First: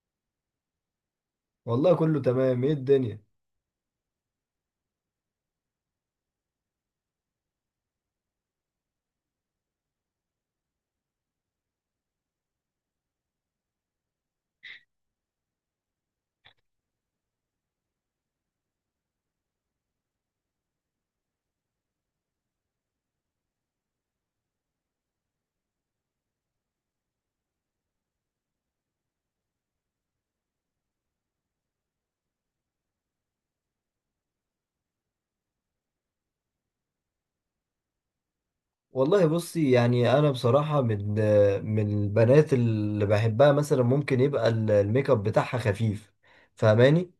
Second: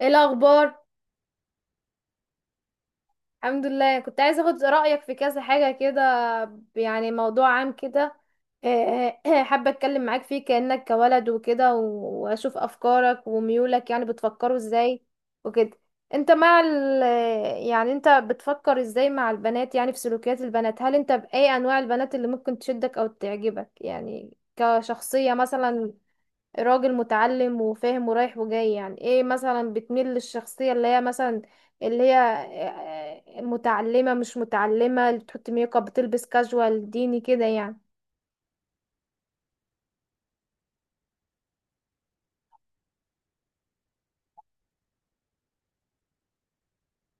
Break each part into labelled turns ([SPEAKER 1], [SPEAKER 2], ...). [SPEAKER 1] ايه الاخبار؟
[SPEAKER 2] والله كله تمام، ايه الدنيا؟
[SPEAKER 1] الحمد لله، كنت عايزه اخد رايك في كذا حاجه كده. يعني موضوع عام كده. إيه إيه، حابه اتكلم معاك فيه كانك كولد وكده واشوف افكارك وميولك، يعني بتفكروا ازاي وكده. انت مع ال يعني انت بتفكر ازاي مع البنات؟ يعني في سلوكيات البنات، هل انت باي انواع البنات اللي ممكن تشدك او تعجبك، يعني كشخصيه مثلا؟ راجل متعلم وفاهم ورايح وجاي، يعني ايه مثلا؟ بتميل للشخصية اللي هي مثلا اللي هي متعلمة، مش متعلمة، اللي بتحط ميك اب، بتلبس كاجوال ديني كده يعني؟
[SPEAKER 2] والله بصي، يعني انا بصراحة من البنات اللي بحبها، مثلا ممكن يبقى الميك اب بتاعها خفيف. فاهماني؟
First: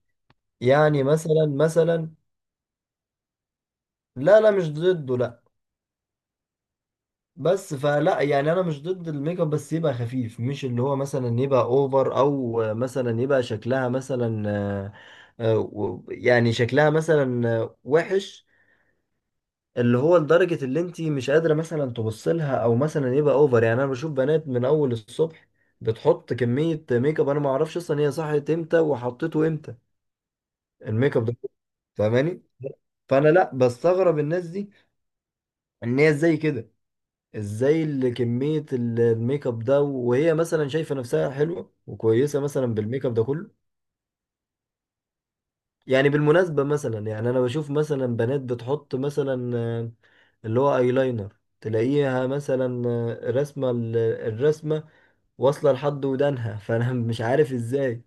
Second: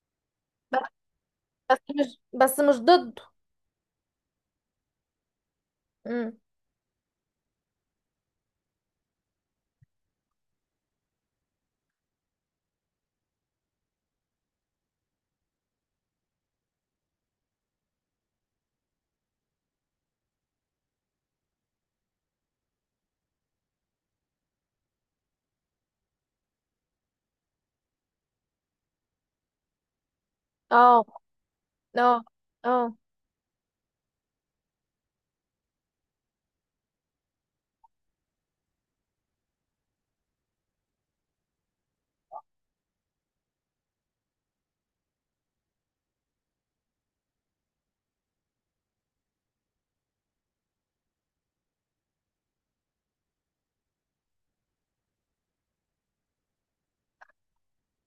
[SPEAKER 2] يعني مثلا مثلا
[SPEAKER 1] بس مش ضده.
[SPEAKER 2] لا لا مش ضده، لا.
[SPEAKER 1] امم
[SPEAKER 2] بس فلا، يعني انا مش ضد الميك اب، بس يبقى خفيف، مش اللي هو مثلا يبقى اوفر، او مثلا يبقى شكلها مثلا يعني شكلها مثلا وحش، اللي هو لدرجة اللي انت مش قادرة مثلا تبص لها، او مثلا يبقى اوفر. يعني انا بشوف بنات من اول الصبح بتحط كمية ميك اب، انا ما اعرفش اصلا هي صحيت امتى وحطيته امتى
[SPEAKER 1] اه.
[SPEAKER 2] الميك اب ده.
[SPEAKER 1] اه.
[SPEAKER 2] فاهماني؟
[SPEAKER 1] اه.
[SPEAKER 2] فانا لا بستغرب الناس دي، ان هي ازاي كده، ازاي اللي كمية الميك اب ده وهي مثلا شايفة نفسها حلوة وكويسة مثلا بالميك اب ده كله. يعني بالمناسبة مثلا، يعني أنا بشوف مثلا بنات بتحط مثلا اللي هو ايلاينر. تلاقيها مثلا رسمة الرسمة واصلة لحد ودانها، فأنا مش عارف ازاي.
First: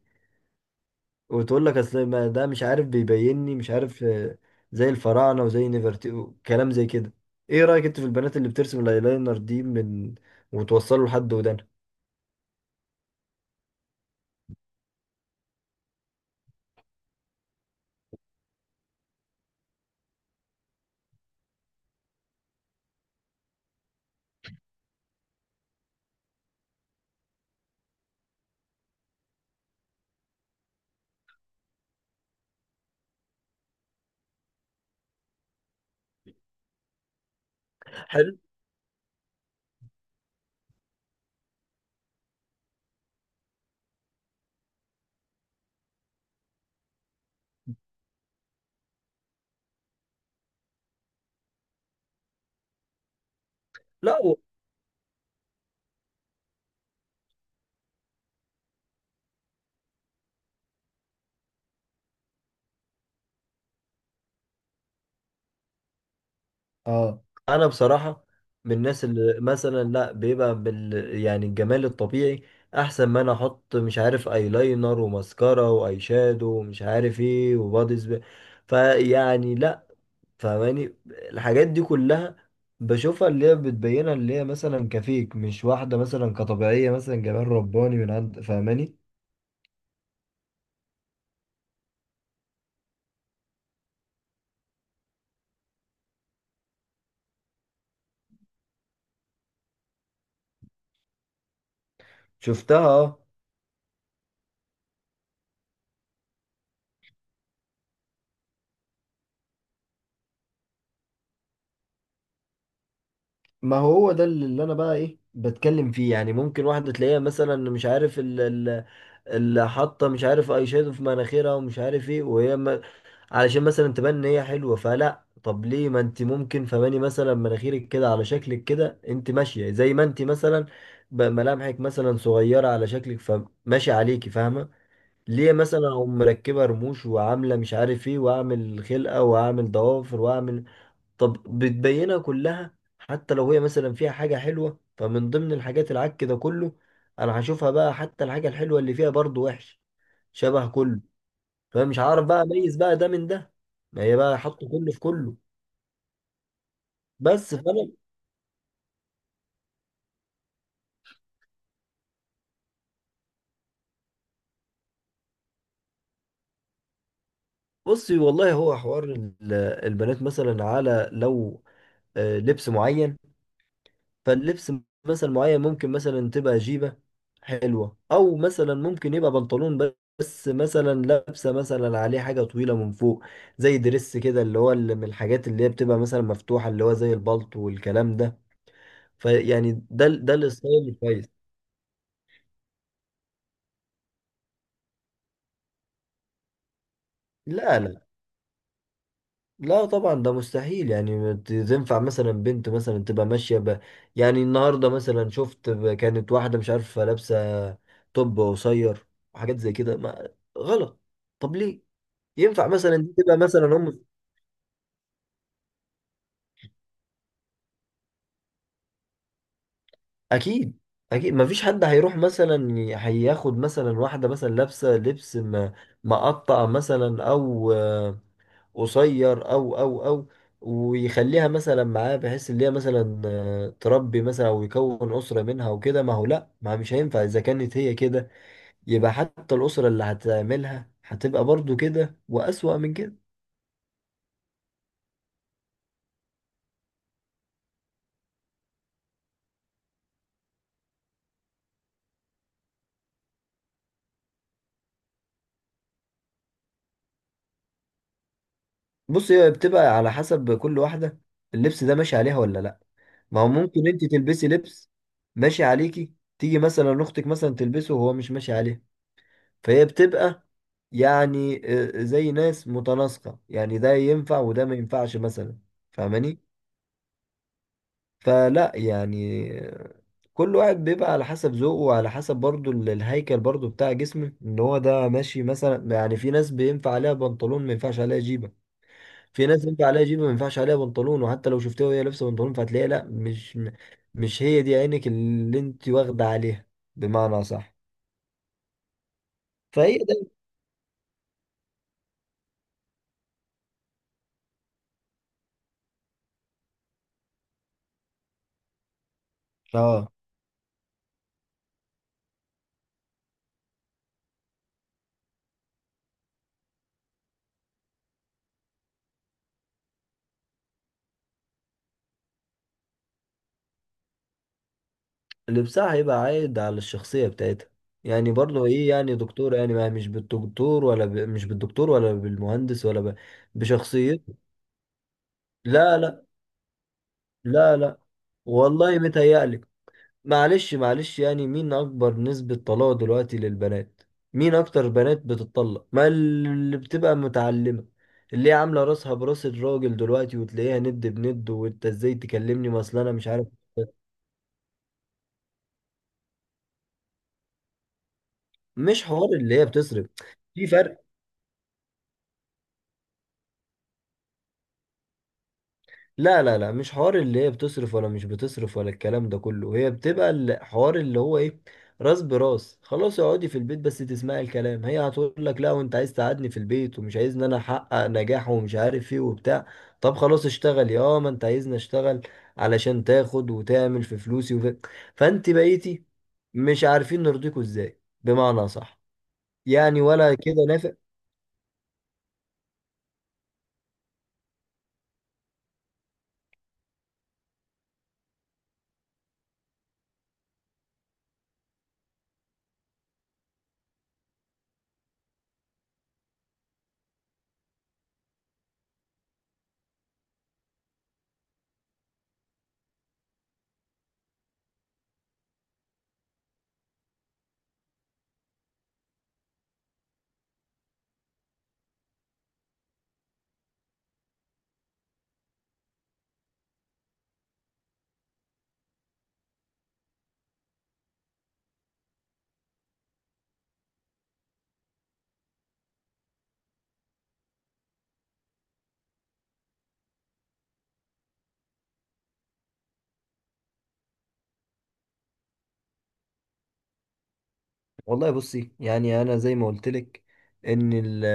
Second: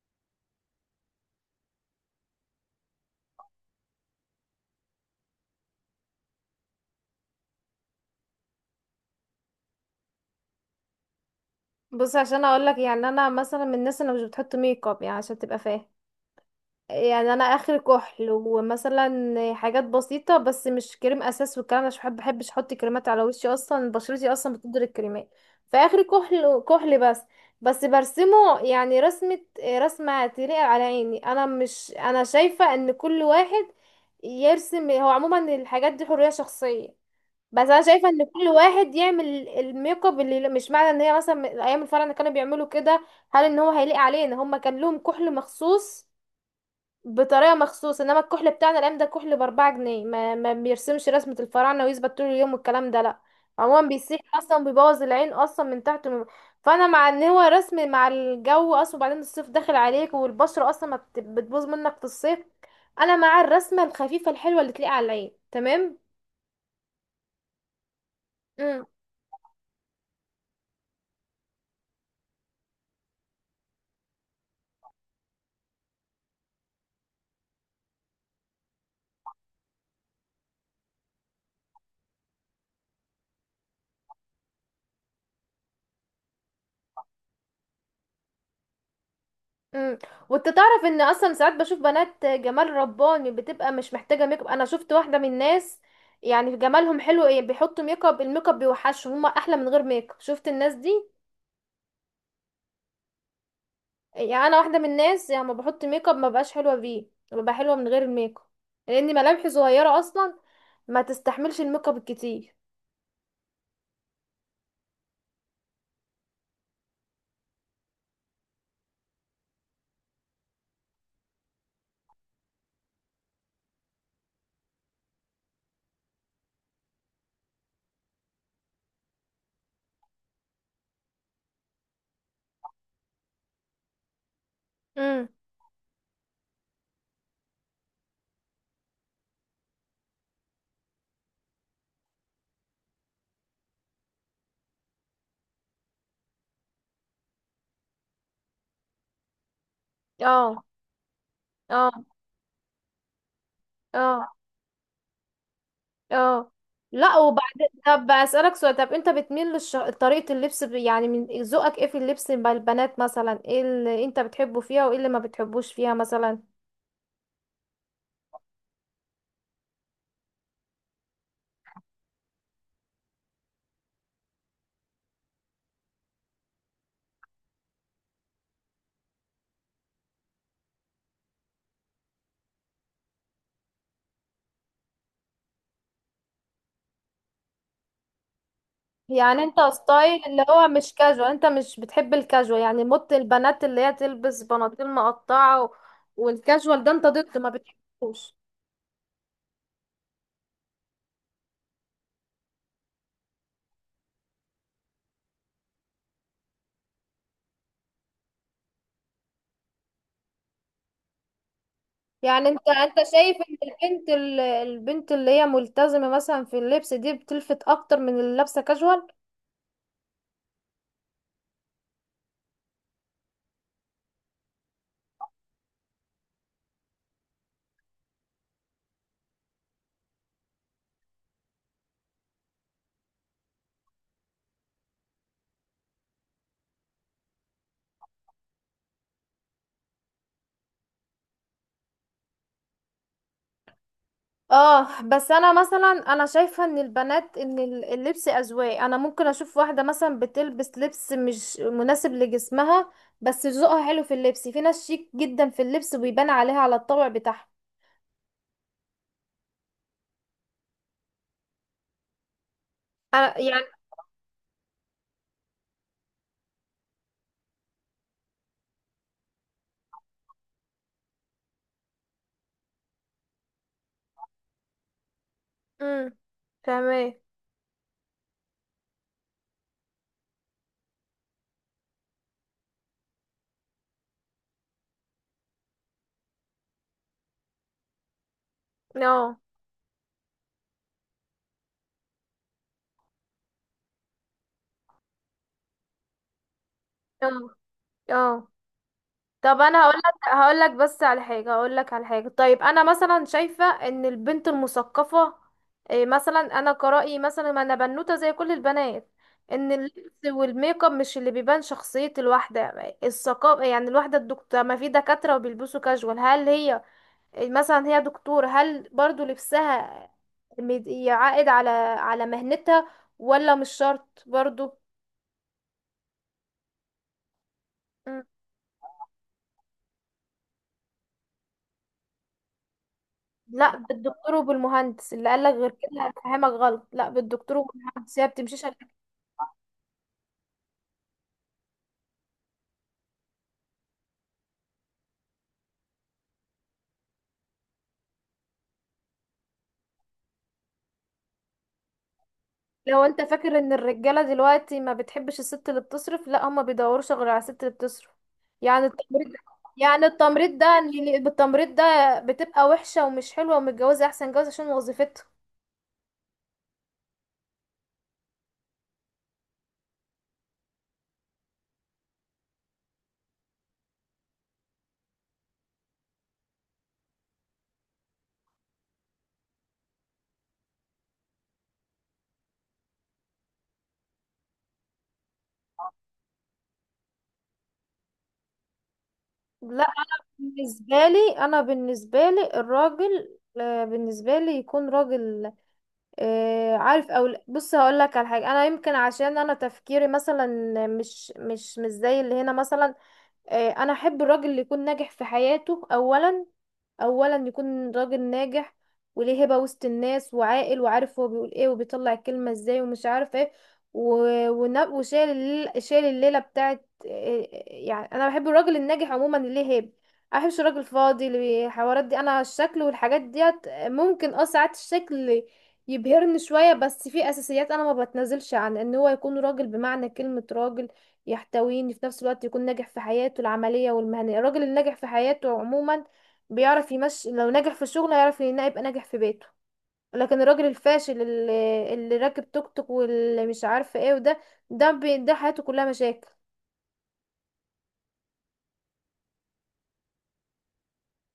[SPEAKER 2] وتقول لك أصل ما ده مش عارف بيبيني مش عارف زي الفراعنة وزي نفرتي، كلام زي كده. ايه رأيك انت في البنات اللي بترسم الايلاينر دي من وتوصله لحد ودانها؟
[SPEAKER 1] بص، عشان اقول لك، يعني انا مثلا من الناس اللي مش بتحط ميك اب، يعني عشان تبقى فاهم. يعني انا اخر كحل، ومثلا حاجات بسيطه، بس مش كريم اساس والكلام ده، عشان بحب بحبش احط كريمات على وشي، اصلا بشرتي اصلا بتقدر الكريمات. فاخر كحل بس. بس برسمه، يعني رسمه تليق على عيني. انا مش، انا شايفه ان كل واحد يرسم هو، عموما الحاجات دي حريه شخصيه. بس انا شايفه ان
[SPEAKER 2] حلو.
[SPEAKER 1] كل واحد يعمل الميك اب اللي، مش معنى ان هي مثلا ايام الفرح اللي كانوا بيعملوا كده، هل ان هو هيليق علينا؟ هما كان لهم كحل مخصوص بطريقه مخصوص، انما الكحل بتاعنا الايام ده كحل باربعة جنيه ما بيرسمش رسمه الفراعنه ويثبت طول اليوم والكلام ده، لا. عموما
[SPEAKER 2] لا،
[SPEAKER 1] بيسيح، اصلا بيبوظ العين اصلا من تحت فانا مع ان هو رسم مع الجو اصلا، وبعدين الصيف داخل عليك والبشره اصلا ما بت- بتبوظ منك في الصيف. انا مع الرسمه الخفيفه الحلوه اللي تليق على العين، تمام.
[SPEAKER 2] اه، انا بصراحه من الناس اللي مثلا، لا، بيبقى بال، يعني الجمال الطبيعي احسن ما انا احط مش عارف ايلاينر وماسكارا واي شادو ومش عارف ايه وبادي سبراي. فيعني لا، فماني الحاجات دي كلها بشوفها اللي هي بتبينها، اللي هي مثلا كفيك مش واحده مثلا كطبيعيه، مثلا جمال رباني من عند. فاهماني؟
[SPEAKER 1] امم وانت تعرف ان اصلا ساعات بشوف بنات جمال رباني بتبقى مش محتاجه ميك اب؟ انا شفت واحده من الناس، يعني جمالهم حلو، ايه بيحطوا ميك اب؟ الميك اب بيوحشهم، هما احلى من غير ميك اب. شفت الناس دي؟
[SPEAKER 2] شفتها، اه.
[SPEAKER 1] يعني انا واحده من الناس، يعني ما بحط ميك اب، ما بقاش حلوه بيه، ببقى حلوه من غير الميك اب، لان ملامحي صغيره اصلا، ما تستحملش الميك اب الكتير.
[SPEAKER 2] ما هو هو ده اللي انا بقى ايه بتكلم فيه، يعني ممكن واحده تلاقيها مثلا مش عارف، اللي حاطه مش عارف اي شادو في مناخيرها، ومش عارف ايه، وهي ما... علشان مثلا تبان ان هي حلوه. فلا، طب ليه؟ ما انت ممكن، فماني مثلا مناخيرك كده على شكلك كده، انت ماشيه زي ما انت مثلا، ملامحك مثلا صغيره على شكلك، فماشي عليكي. فاهمه؟
[SPEAKER 1] امم
[SPEAKER 2] ليه مثلا اقوم مركبه رموش وعامله مش عارف ايه واعمل خلقه واعمل ضوافر واعمل؟ طب بتبينها كلها، حتى لو هي مثلا فيها حاجه حلوه، فمن ضمن الحاجات العك ده كله انا هشوفها بقى. حتى الحاجه الحلوه اللي فيها برضو وحش
[SPEAKER 1] اه.
[SPEAKER 2] شبه كله. فمش
[SPEAKER 1] اه.
[SPEAKER 2] عارف بقى اميز بقى ده من ده، ما هي
[SPEAKER 1] اه.
[SPEAKER 2] بقى حطوا كله في كله.
[SPEAKER 1] اه. لا،
[SPEAKER 2] بس
[SPEAKER 1] وبعدين
[SPEAKER 2] فانا،
[SPEAKER 1] طب اسالك سؤال، طب انت بتميل طريقه اللبس يعني من ذوقك، ايه في اللبس مع البنات مثلا؟ ايه اللي انت بتحبه فيها وايه اللي ما بتحبوش فيها مثلا؟
[SPEAKER 2] بصي، والله هو حوار البنات مثلا، على لو لبس معين، فاللبس مثلا معين ممكن مثلا تبقى جيبة حلوة، او مثلا ممكن يبقى بنطلون بس مثلا لابسة مثلا عليه حاجة طويلة من فوق، زي دريس كده، اللي هو اللي من الحاجات اللي هي بتبقى مثلا مفتوحة، اللي هو زي البلطو والكلام ده.
[SPEAKER 1] يعني انت
[SPEAKER 2] فيعني ده
[SPEAKER 1] ستايل
[SPEAKER 2] ده
[SPEAKER 1] اللي هو
[SPEAKER 2] الستايل
[SPEAKER 1] مش كاجوال،
[SPEAKER 2] الكويس.
[SPEAKER 1] انت مش بتحب الكاجوال؟ يعني موت البنات اللي هي تلبس بناطيل مقطعه والكاجوال ده انت ضده ما
[SPEAKER 2] لا،
[SPEAKER 1] بتحبوش؟
[SPEAKER 2] لا طبعا ده مستحيل. يعني ما تنفع مثلا بنت مثلا تبقى ماشية يعني النهاردة مثلا شفت كانت واحدة مش عارفة لابسة توب قصير وحاجات زي كده ما... غلط. طب ليه؟
[SPEAKER 1] يعني انت
[SPEAKER 2] ينفع
[SPEAKER 1] انت
[SPEAKER 2] مثلا دي تبقى
[SPEAKER 1] شايف ان
[SPEAKER 2] مثلا،
[SPEAKER 1] البنت اللي هي ملتزمه مثلا في اللبس دي بتلفت اكتر من اللي لابسه كاجوال؟
[SPEAKER 2] أكيد. أكيد ما فيش حد هيروح مثلا هياخد مثلا واحدة مثلا لابسة لبس مقطع مثلا، أو قصير، او ويخليها مثلا معاه بحيث ان هي مثلا تربي مثلا، او يكون اسره منها وكده. ما هو لا، ما مش هينفع اذا كانت هي كده، يبقى حتى الاسره اللي هتعملها هتبقى برضو كده، واسوأ من كده.
[SPEAKER 1] اه، بس انا مثلا، شايفه ان البنات، ان اللبس اذواق، انا ممكن اشوف واحده مثلا بتلبس لبس مش مناسب لجسمها، بس ذوقها حلو في اللبس. في ناس شيك جدا في اللبس وبيبان عليها على الطبع بتاعها.
[SPEAKER 2] بص، هي بتبقى على حسب كل واحده، اللبس ده ماشي عليها ولا لا.
[SPEAKER 1] انا
[SPEAKER 2] ما هو
[SPEAKER 1] يعني
[SPEAKER 2] ممكن انت تلبسي لبس ماشي عليكي، تيجي مثلا اختك مثلا تلبسه وهو مش ماشي عليه. فهي بتبقى يعني زي ناس متناسقة. يعني ده ينفع وده ما ينفعش مثلا.
[SPEAKER 1] امم
[SPEAKER 2] فاهماني؟
[SPEAKER 1] تمام.
[SPEAKER 2] فلا يعني كل واحد بيبقى على حسب ذوقه، وعلى حسب برضو الهيكل برضو بتاع جسمه، ان هو ده ماشي مثلا. يعني في ناس بينفع عليها بنطلون ما ينفعش عليها جيبة،
[SPEAKER 1] اه.
[SPEAKER 2] في ناس ينفع عليها جيبة ما ينفعش عليها بنطلون. وحتى لو شفتها وهي لابسة بنطلون، فهتلاقيها لا، مش هي دي عينك اللي انت واخدة عليها، بمعنى
[SPEAKER 1] اه.
[SPEAKER 2] صح.
[SPEAKER 1] اه. طب انا هقول
[SPEAKER 2] فهي ده،
[SPEAKER 1] لك، هقول لك على حاجه، هقول لك على حاجه. طيب انا مثلا شايفه ان البنت المثقفه، إيه مثلا، انا كرأيي مثلا، ما انا بنوته زي كل البنات، ان
[SPEAKER 2] اه،
[SPEAKER 1] اللبس والميك اب مش اللي بيبان شخصيه الواحده. الثقافه، يعني الواحده الدكتوره، ما في دكاتره وبيلبسوا كاجوال، هل هي إيه مثلا هي دكتوره، هل برضو لبسها يعائد على على مهنتها؟ ولا مش شرط برضو؟
[SPEAKER 2] لبسها هيبقى عايد على الشخصية بتاعتها. يعني برضه، ايه يعني دكتور؟ يعني ما مش بالدكتور ولا مش بالدكتور ولا بالمهندس
[SPEAKER 1] لا، بالدكتور
[SPEAKER 2] بشخصيته.
[SPEAKER 1] وبالمهندس، اللي قالك غير
[SPEAKER 2] لا
[SPEAKER 1] كده
[SPEAKER 2] لا،
[SPEAKER 1] هفهمك غلط، لا بالدكتور
[SPEAKER 2] لا لا.
[SPEAKER 1] وبالمهندس،
[SPEAKER 2] والله متهيألك. معلش معلش، يعني مين أكبر نسبة طلاق دلوقتي للبنات؟ مين أكتر بنات بتطلق؟ ما اللي بتبقى متعلمة، اللي هي عاملة راسها براس الراجل دلوقتي، وتلاقيها ند بند. وانت ازاي تكلمني؟ ما اصل
[SPEAKER 1] لو
[SPEAKER 2] انا
[SPEAKER 1] انت
[SPEAKER 2] مش عارف.
[SPEAKER 1] فاكر ان الرجاله دلوقتي ما بتحبش الست اللي بتصرف، لا هما بيدوروش غير على الست اللي بتصرف. يعني
[SPEAKER 2] مش حوار
[SPEAKER 1] التمريض،
[SPEAKER 2] اللي هي
[SPEAKER 1] يعني
[SPEAKER 2] بتصرف،
[SPEAKER 1] التمريض
[SPEAKER 2] في فرق.
[SPEAKER 1] بالتمريض ده بتبقى وحشه ومش حلوه ومتجوزه احسن جواز عشان وظيفتها.
[SPEAKER 2] لا لا لا، مش حوار اللي هي بتصرف ولا مش بتصرف ولا الكلام ده كله. هي بتبقى الحوار اللي هو ايه، راس براس. خلاص اقعدي في البيت بس تسمعي الكلام، هي هتقول لك لا، وانت عايز تقعدني في البيت ومش عايزني انا احقق نجاح ومش عارف ايه وبتاع. طب خلاص اشتغلي. اه، ما انت عايزني اشتغل علشان تاخد وتعمل في فلوسي فانت بقيتي مش عارفين نرضيكوا ازاي، بمعنى صح.
[SPEAKER 1] لا،
[SPEAKER 2] يعني ولا كده نافع؟
[SPEAKER 1] بالنسبه لي الراجل، بالنسبه لي يكون راجل، عارف او لا. بص، هقول لك على حاجه. انا يمكن عشان انا تفكيري مثلا مش زي اللي هنا مثلا. انا احب الراجل اللي يكون ناجح في حياته اولا، اولا يكون راجل ناجح وليه هبة وسط الناس، وعاقل وعارف هو بيقول ايه وبيطلع الكلمة ازاي ومش عارف ايه و... شايل الليلة بتاعت يعني انا بحب الراجل الناجح عموما اللي ليه هيبة. ما بحبش الراجل الفاضي، اللي حوارات دي، انا الشكل والحاجات ديت ممكن، اه، ساعات الشكل يبهرني شوية، بس في اساسيات انا ما بتنازلش عن ان هو يكون راجل بمعنى كلمة راجل، يحتويني في نفس الوقت، يكون ناجح في حياته العملية والمهنية. الراجل الناجح في حياته عموما بيعرف يمشي، لو نجح في شغله يعرف ان يبقى ناجح في بيته، لكن الراجل الفاشل اللي راكب توك توك واللي مش عارفه ايه وده، ده حياته كلها مشاكل.
[SPEAKER 2] والله بصي يعني انا زي ما قلت لك، ان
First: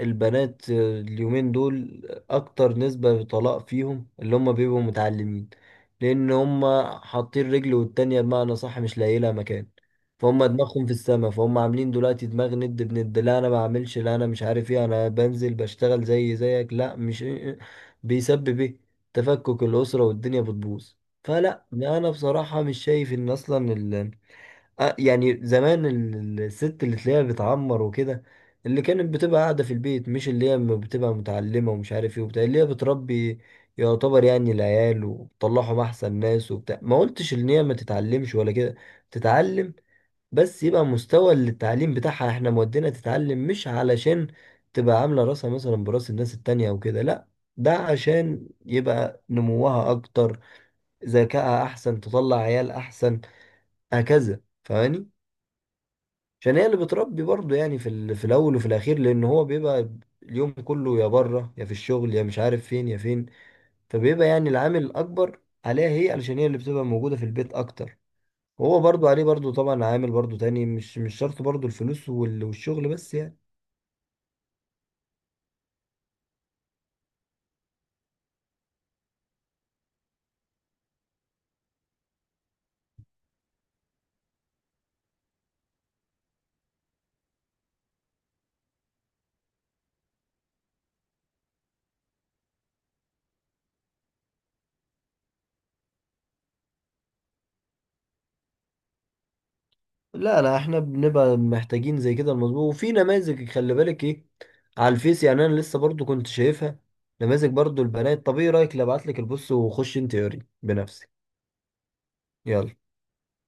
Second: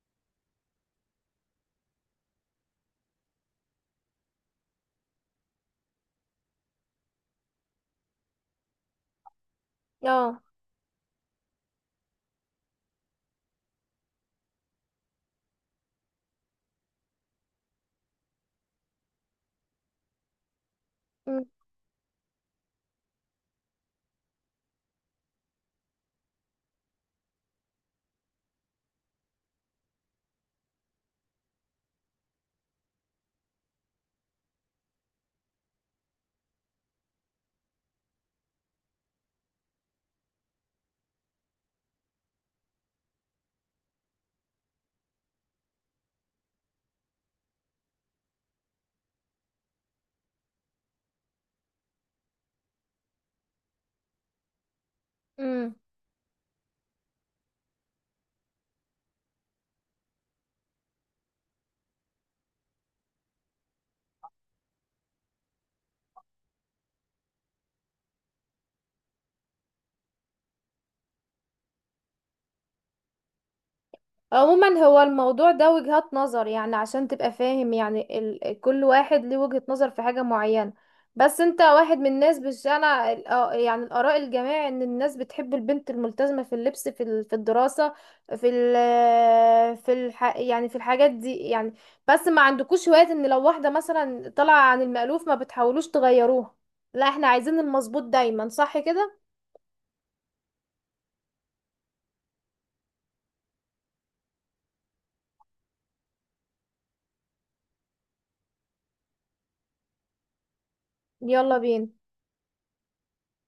[SPEAKER 2] البنات اليومين دول اكتر نسبة طلاق فيهم اللي هم بيبقوا متعلمين. لان هم حاطين رجل والتانية بمعنى صح مش لاقي لها مكان.
[SPEAKER 1] اه.
[SPEAKER 2] فهم دماغهم في السما، فهم عاملين دلوقتي دماغ ند بند. لا انا بعملش، لا انا مش عارف ايه، انا بنزل بشتغل زي زيك. لا مش، بيسبب ايه؟ تفكك الاسرة والدنيا بتبوظ.
[SPEAKER 1] أم،
[SPEAKER 2] فلا انا بصراحة مش شايف ان اصلا يعني زمان الست اللي تلاقيها بتعمر وكده، اللي كانت بتبقى قاعدة في البيت، مش اللي هي بتبقى متعلمة ومش عارف ايه وبتاع. اللي هي بتربي يعتبر يعني العيال وبتطلعهم أحسن ناس وبتاع. ما قلتش إن هي ما تتعلمش ولا كده، تتعلم. بس يبقى مستوى التعليم بتاعها، احنا مودينا تتعلم مش علشان تبقى عاملة راسها مثلا براس الناس التانية أو كده، لأ. ده عشان يبقى نموها أكتر، ذكائها أحسن، تطلع عيال أحسن. هكذا، فاهماني؟
[SPEAKER 1] أم.
[SPEAKER 2] عشان هي اللي بتربي برضه، يعني في في الاول وفي الاخير، لان هو بيبقى اليوم كله يا بره، يا في الشغل، يا مش عارف فين يا فين. فبيبقى يعني العامل الاكبر عليها هي، علشان هي اللي بتبقى موجوده في البيت اكتر. هو برضه عليه برضه طبعا عامل برضه تاني، مش شرط برضه الفلوس والشغل بس، يعني.
[SPEAKER 1] عموما هو الموضوع ده وجهات نظر، يعني عشان تبقى فاهم، يعني كل واحد ليه وجهة نظر في حاجة معينة. بس انت واحد من الناس، آه يعني الآراء الجماعي ان الناس بتحب البنت الملتزمة في اللبس، في في الدراسة، في في يعني في الحاجات دي يعني. بس ما عندكوش هواية ان لو واحدة مثلا طالعة عن المألوف ما بتحاولوش تغيروها؟ لا، احنا عايزين المظبوط دايما، صح كده؟
[SPEAKER 2] لا لا، احنا بنبقى محتاجين زي كده المظبوط. وفي نماذج، خلي بالك ايه على الفيس، يعني انا لسه برضه كنت شايفها نماذج برضه البنات. طب ايه رايك لو ابعت لك، البص وخش انت قري بنفسك.
[SPEAKER 1] يلا بينا.
[SPEAKER 2] يلا.